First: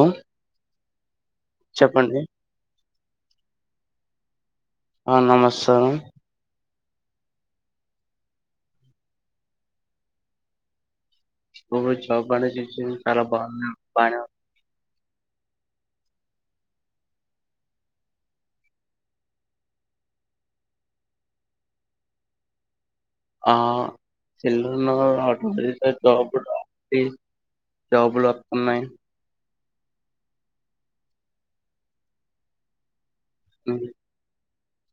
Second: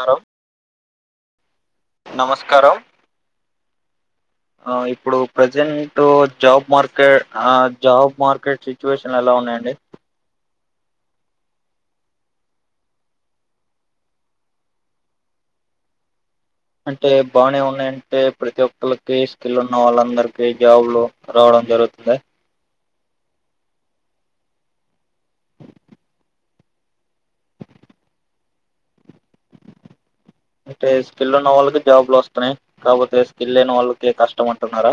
Hello చెప్పండి నమస్కారం ఆ ఇప్పుడు ప్రజెంట్ జాబ్ మార్ కే ఆ జాబ్ మార్కెట్ సిచ్యువేషన్ ఎలా ఉన్నాయండి ఓకే జాబ్ మార్కెట్ సిచువేషన్ చాలా బావుంది బాగానే ఉన్ అంటే బానే ఉన్నాయంటే ప్రతి ఒక్కళ్ళకి స్కిల్ ఉన్న వాళ్ళందరికీ జాబ్లు రావడం జరుగుతుందా ఆ సిల్లన్నదో ఆ two three side job [inaudible] peel జాబులొత్తున్నాయి అంటే స్కిల్ ఉన్న వాళ్ళకి జాబ్లు వస్తున్నాయి కాకపోతే స్కిల్ లేనివాళ్ళకి కష్టమన్ టున్నారా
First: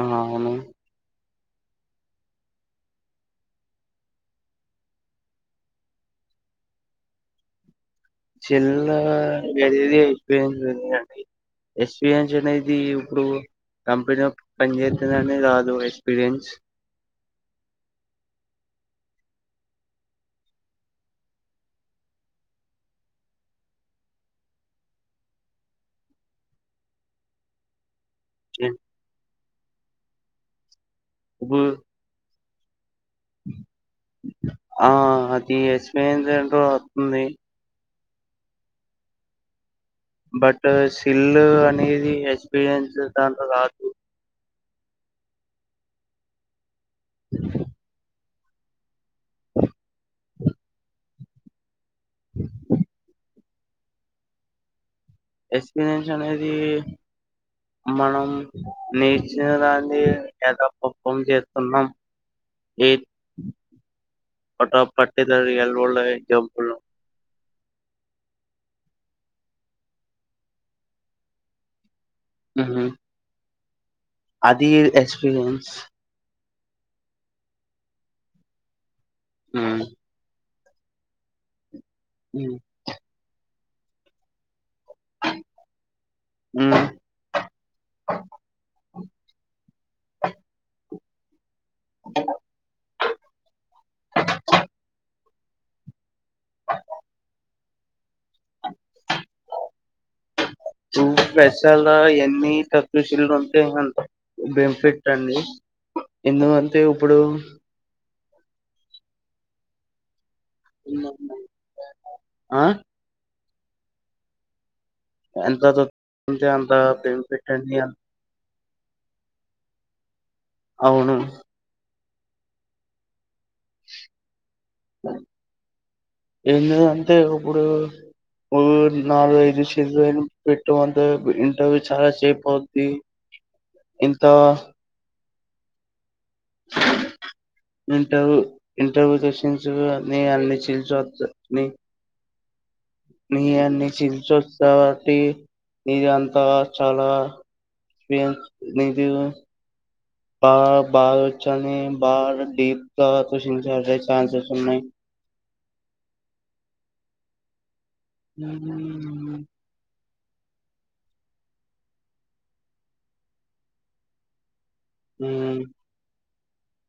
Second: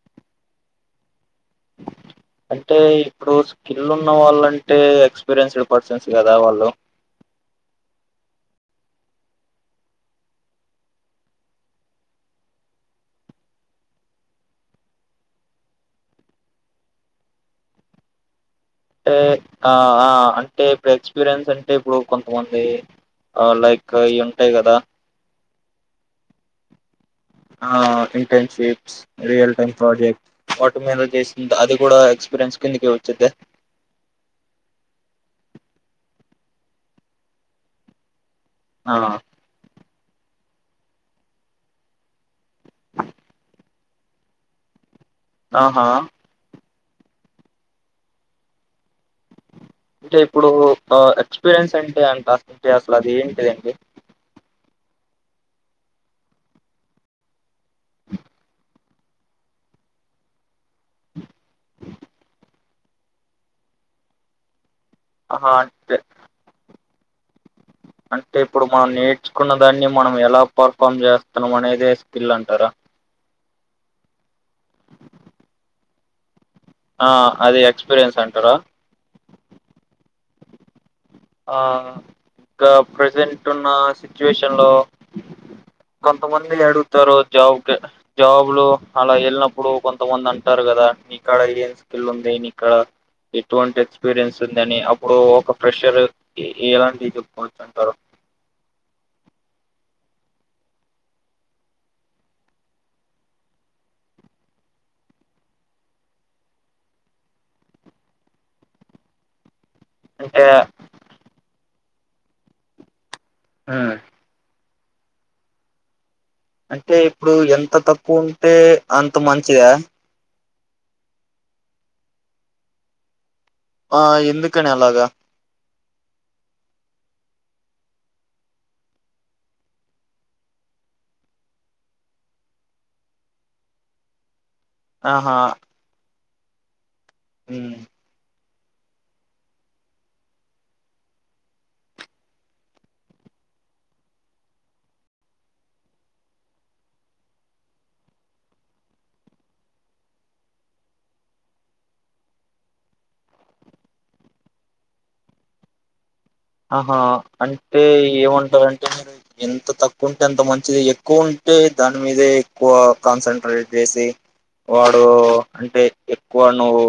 అ అవును అంటే ఇప్పుడు స్కిల్ ఉన్న వాళ్ళంటే ఎక్స్పీరియన్స్డ్ పర్సన్స్ కదా వాళ్ళు [unintelligible] ఎక్స్పీరియన్స్ అనేది ఇప్పుడు కంపెనీలో పని చేస్తుందనే రాదు ఎక్స్పీరియన్స్ టే ఆ ఆ అంటే ఇప్పుడు ఎక్స్పీరియన్స్ అంటే ఇప్పుడు కొంతమంది లైక్ ఇవి ఉంటాయి కదా ఆ [inaudible] టర్న్షిప్స్ రియల్ టెన్ ప్రోజెక్ [inaudible] [inaudible] మీద చేసింది ఇప్పుడు అది కూడా ఎక్స్పీరియన్స్ కిందుకే [inaudible] ఆ అద్ ది ఎక్స్పీరియన్స్ ఏంటో వత్తుంది [unintelligible] బట్ సిల్ అనేది ఎక్స్బీరియన్స్ దాంట్లో రాదు ఆహా అంటే ఇప్పుడు ఆ ఎక్స్పీరియన్స్ అన్ [unintelligible] అసలు అది ఏంటిది ఎక్స్పీరియన్షన్ అనేది మనం మ్ నేచర్ అందీ గెటప్ ఉప్పం చేస్తున్నాం. ఏం పఠం పట్టే ఆహా దాదియాల్ అంటే రోల్డ్ [unintelligible] అంటే ఇప్పుడు మనం నేర్చుకున్న దాన్ని మనం ఎలా పర్ఫామ్ చేస్తున్నాం. అనేదేస్ స్కిల్ అంటారా? మ్మ్. అది ఎక్స్పిరియెన్స్ ఆ అది ఎక్స్పీరియన్స్ అంటారా? హ్మ్ ఆ మ్మ్. ఇంకా ప్రజెంట్ ఇప్పుడున్న సిచువేషన్ లో కొంతమంది మ్మ్. అడుగుతారు. జాబ్ కి జాబ్ లో అలా వెళ్ళినప్పు ఇప్పుడు కొంతమంది అంటారు కదా నీకాడ ఏం స్కిల్ ఉంది. నీకడా ఎటువంటి ఎక్స్పీరియన్స్ ఉంది. అని అప్పుడు ఒక ఫ్రెషర్ ఏ ఎలాంటివి చెప్పుకోవచ్చు అంటారు. నువ్ ఫ్రెషర్ ఎన్ని తక్కువస్కిల్ ఉంటే అంత బెనిఫిట్ అండి ఎందుకంటే ఇప్పుడు అంటే ఇన్నక్ [unintelligible] ఆ ఆ ఎంత తక్ అంటే ఇప్పుడు ఎంత తక్కువ ఉన్ తే అంత మంచిదా అవును ఆ ఎందుక్ క్కనేలాగా అంటే ఇప్పుడు ఓరి నాలుగు ఐదు [unintelligible] పెట్టు అంటే ఇంటర్ చాలా చేప్ అవుద్ది ఇంత ఆహా ఇంటరు ఇంటర్వ్యూ సెక్షన్స్ నీ అన్ని స్క్రీన్షాట్స్ నీ అన్ని [unintelligible] కావట్టి నీది అంతా చాలా ఎపిరీయన్స్ నీది బా బాగా వచ్చని బాగా డీప్గాక్యూస్షన్స్ అడిగే ఛాన్సెస్ ఉన్నాయి. ఆహా అన్ అయితే ఏమంటారంటే మీరు ఉమ్ ఎంత తక్కువ కుంట్ ఎంత మంచిది ఎక్కువ ఉంటే దాని మీదే ఎక్కువ కాన్సన్ట్రేట్ జేసి వాడు అంటే ఏ క్వాల్ నువ్వు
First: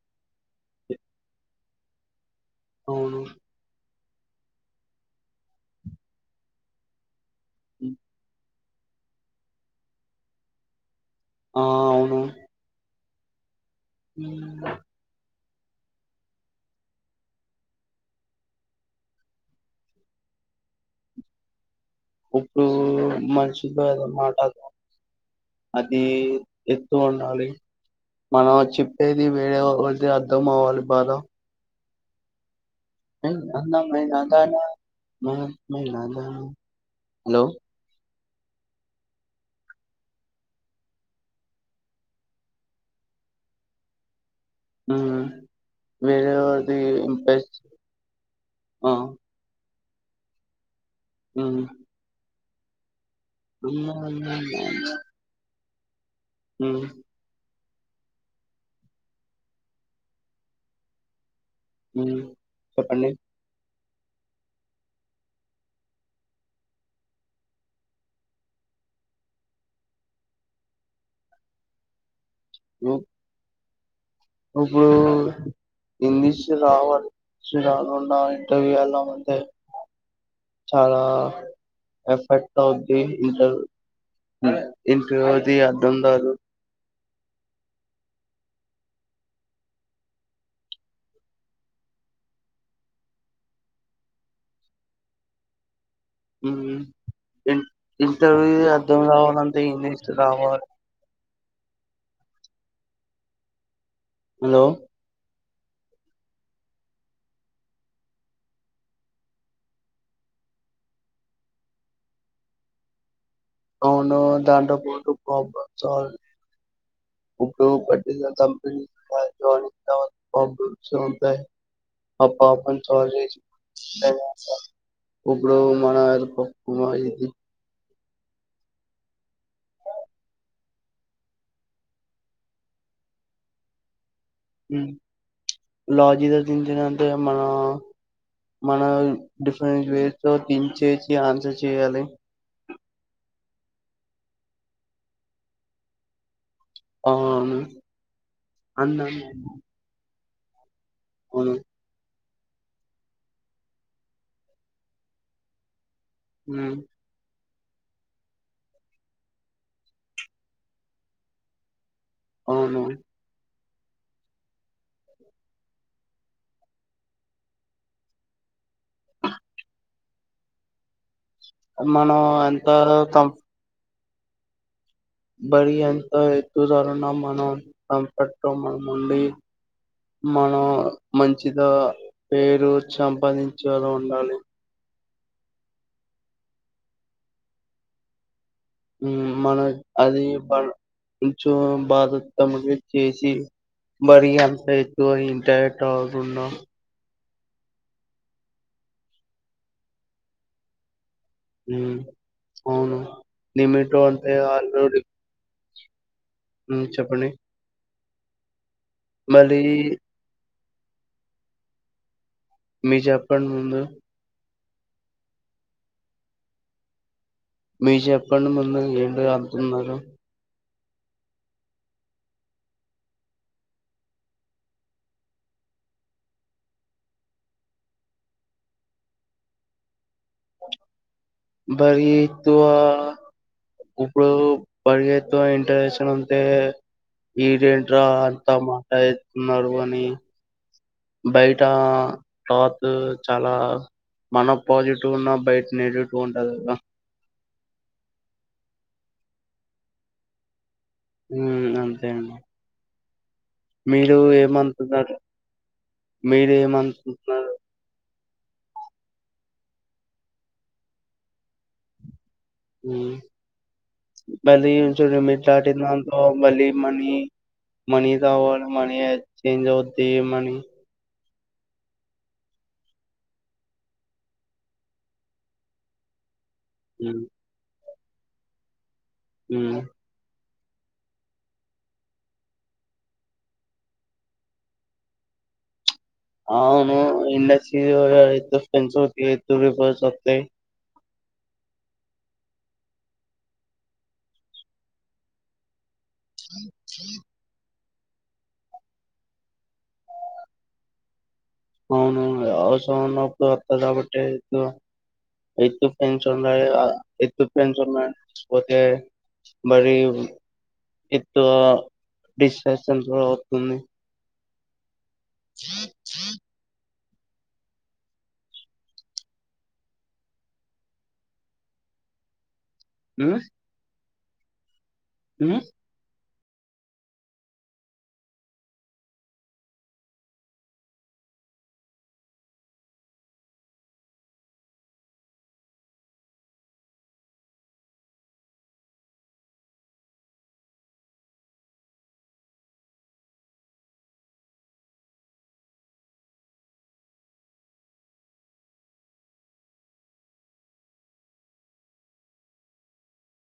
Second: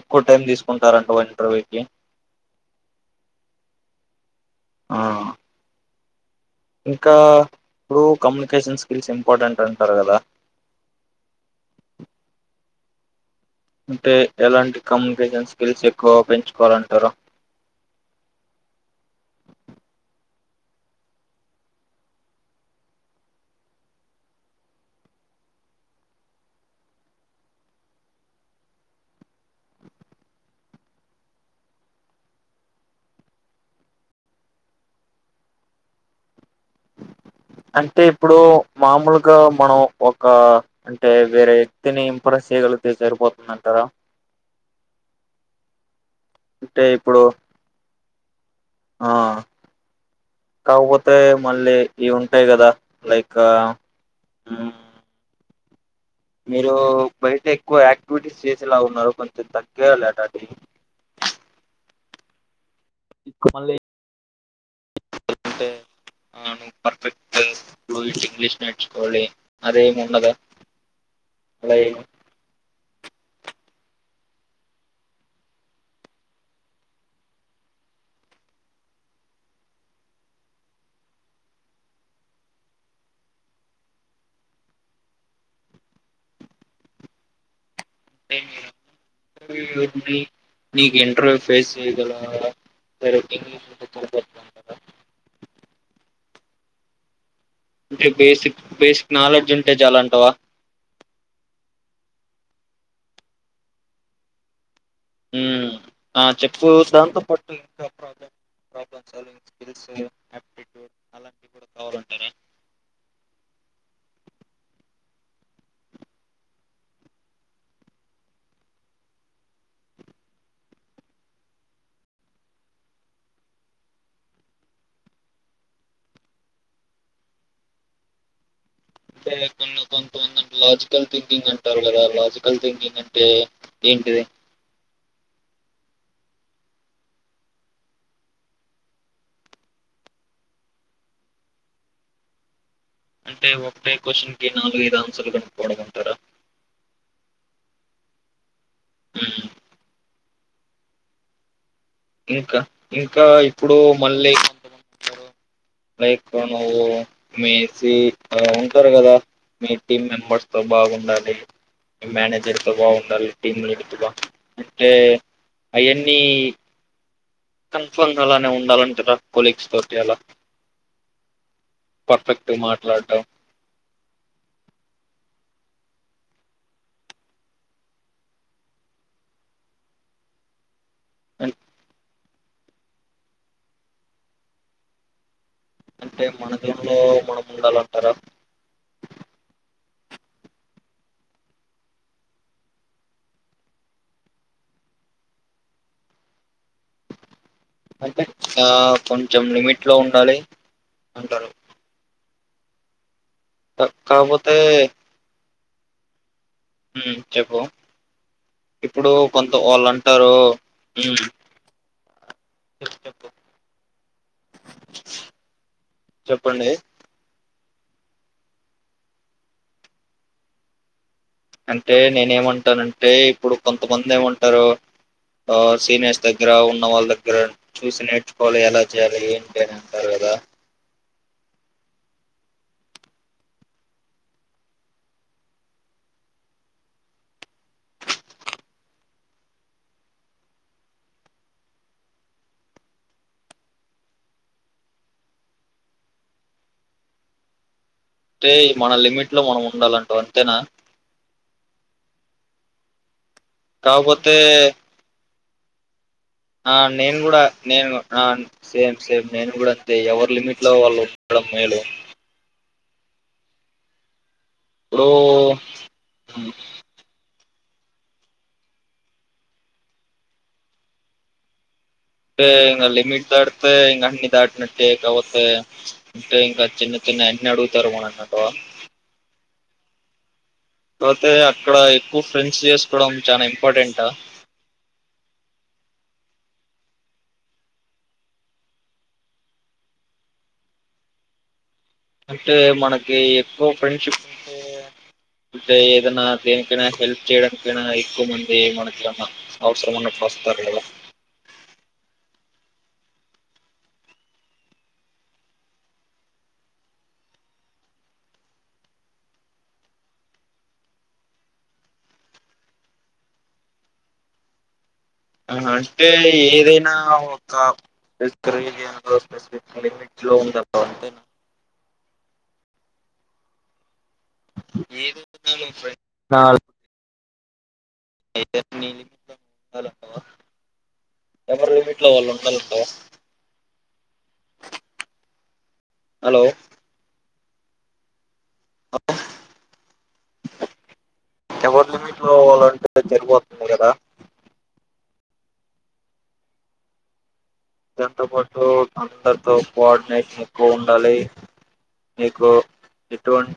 ఎక్కువ టైం తీసుకుంటారంటవ్ ఇంటర్వ్యూ కి అవును ఆ ఇంకా ప్పుడూ కమనే కేషన్ స్కిల్స్ ఇంపార్టెంట్ అంటారు. కదా ఆ అవును అంటే మ్మ్. ఎలాంటి కమ్యూనికేషన్స్ కిల్ల్స్ ఎక్కువ పెంచుకోవాలంటరు. ఊప్పుడు మనుషుల్తో ఎలా అట్లాడుతాం. అది ఎత్తు ఉండాలి. మనం చెప్పేది వేరేవాళ్లకి అర్థం అవ్వాలి బాధ ఎన్ అందమైన దానా మామ్ మైనదాన అంటేప్ ఇప్పుడు మామూలుగా, మనం ఒక అంటే వేరే వ్యక్తిని ఇంప్రెస్ చేయగలిగితే సరిపోతుందంటారా. హు వేరేవర్ది అంటే ఇప్పుడు ఇంపేస్ట్ ఆ కావోతే మళ్ళీ ఇవ్వున్ హే కదా లైఫ్ రూమన్నన్నా మీరు బైటే ఎక్కువ యాక్టివిటీస్ చేసేలా ఉన్నారు. కొంచెం తగియాలి అటట్టి ఉహు ఇక్కు మళ్ళే అంటే ఆ నువ్వు పర్ఫెక్ట్ బ్లుయిట్ ఇంగ్లీష్ నేర్చుకోవాలి. అదేముండదా అలా ఏమి ఓక్ ఉప్పుడు ఇంగ్లీష్ రావాలి. రాకుండా ఇంటర్వ్యూ అలా అంటే చాలా ఎఫెక్ట్ అవుది. ఇంటర్వ్ ఇంటర్వ్యూ అది అద్ధంరాదు ఏందిరా ఇంటర్వ్యూ ఉంది. మీకు ఇంటర్వ్యూ ఫేస్ చెయగలా directing [inaudible] huh in basic interview అర్థం బేసిక్ నాలెడ్జ్ కావాలంటే ఉంటే ఇన్విస్ట్ చాలంటావా రావాలి. హలో ఉహ్ ఆ చెప్పు అవును దంట్లోపోటు ప్రాబ్లెమ్ సాల్వ్ [inaudible] ఉప్పుడు పట్టిలా తాపీనీ పై గానీ [inaudible] ఆ పాపన్ సాల్ఫ్ జేసి అంతేగాని ఇప్పుడు మన పప్పుమా ఇది గిప్ అంటే కొంన్ కొంతమంది లాజికల్ థింకింగ్ అంటారు కదా. లాజికల్ థింకింగ్ అంటే ఏంటిది? హు లాజీదో తీన్సిదో అంటే మన మన డిఫరెంట్ వేస్ తో తించేసి ఆన్సర్ చేయాలి. అంటే ఒకటే క్వశ్చన్ కి నాలుగైదు ఆన్సర్లు బెటకోవడమంటారా ఆ అవును అందద్ అమ్మే హ్మ్. హోను ఇంక ఇంకా ఇప్పుడు మళ్ళీ లైక్ ఉమ్ నువ్వు మేసి ఉంటరు కదా మీ టీమ్ మెంబర్స్ తో బాగుండాలి. మేనేజర్ తో అవును బాగుండాలి టీమ్ లీడ్ అంటే అయన్నీ కన్ఫర్మ్ అలానే ఉండాలంటారా కోలీగ్స్ తోటి అలా మనం పర్ఫెక్ట్‌గా ఎంత మాట్లాడడం. కం బరి ఎంత ఎత్తుదరన్నా మనం కంపట్ మం ఉండి మనం అన్ మంచిద పేరు సంపాదించేలా ఉండాలి అంటే మన దూలో మన ఉండాల అంటారా ఉం మనం అది కొంచెం బాధతగా చేసి మరి అంత ఎక్కువ ఇంటర్ట్ అవ్వకుండా అంటే కొంచెం లిమిట్ లో ఉండాలి అంటారు. ఊ అవును క నిమిట్ అంటే కాపోతే ఆల్ దోరీ ఉ హ్మ్. చెప్పండి చెప్పు? ఇప్పుడు కొంత మళ్ళీ వాళ్ళు అంటారు ఊ మీ చెప్పండి ముందు చెప్పండి మీ చెప్పండి ముందు ఏంటి అపుతున్నారు. అంటే నేనే ఏమంటానంటే, ఇప్పుడు కొంతమంది ఏమంటారు. ఆ సీనియర్స్ దగ్గర ఉన్న వాళ్ళ దగ్గర చూసి నేర్చుకోవాలి. ఎలా చేయాలి ఏంటి, అని అంటారు కదా. బరి ఎత్తు ఇప్పుడు బరిగ ఎత్తు ఇంట్రెషన్ ఉంటే ఈడేంట్రా అంతా మాట్లాడతున్నారు అని బయట రాద్దు చాలా మన పాజిటివ్ ఉన్నా బయట నెగిటివ్ ఉంటది కద అంటే మన లిమిట్ లో మనం ఉండాలంటావ్ అంతేనా ఉ అంతే అండి మీరు కాకపోతే ఏమంతున్నారు ఆ నేను కూడా నేను ఆ సేమ్ సేమ్ నేను కూడా అంతే ఎవరు లిమిట్ లో వాళ్ళుండడం మేలు ఉ మరి ఇప్పుడు లిమిట్ దాటిందంతో మళ్ళి మనీ మనీ కావాల మనీ ఎక్చేంజ్ అవుద్ది మనీ అంటే ఇంగ లిమిట్ దాటితే ఇంకా అన్ని దాటినట్టే టుక్ అవుతాయ టే ఇంకా చిన్న ఉమ్ చిన్న అన్ని అడుగుతారు మన అంటవ హ్మ్ ఉ పోతే అక్కడ ఎక్కువ ఫ్రెండ్స్ చేసుకోవడం చాలనా ఇంపార్టెంంటా అవును ఇండస్ట్రీ ఫ్రెంస్ రూపస్ వస్తతే అంటే మనకి ఎక్కువ ఫ్రెండ్షిప్ ఉంటే అంటే ఏదన్నా దేనికైనా హెల్ప్ చేయడంనికి ఎక్కువ మంది మనదమా అవసరమన్న వస్తారు అవును అవసరం ఉన్నప్పుడు వస్తంది కాబట్టి ఎ ఎత్తు పెన్స్ ఉన్నాయి ఎత్తు పెన్స్ ఉన్నా పోతే మరి ఎతుడిశ అతుంది అంటే ఏదై ఒకపక్ ట్ లో ఉంది అంటే ఉ ఏది ఉ ఉన్న ఫై ఆ ట్ లో ఉండాలంటావా ఎవరి లిమిట్ లో వాళ్ళు ఉండాలంటావా హలో ఎవరి లిమిట్ లో అవాలంటే జరిపోతుంది కదా దంతో పాటు అందరితో కోఆర్డినేట్ ఎక్కువ ఉండాలి మీకు ఎటువం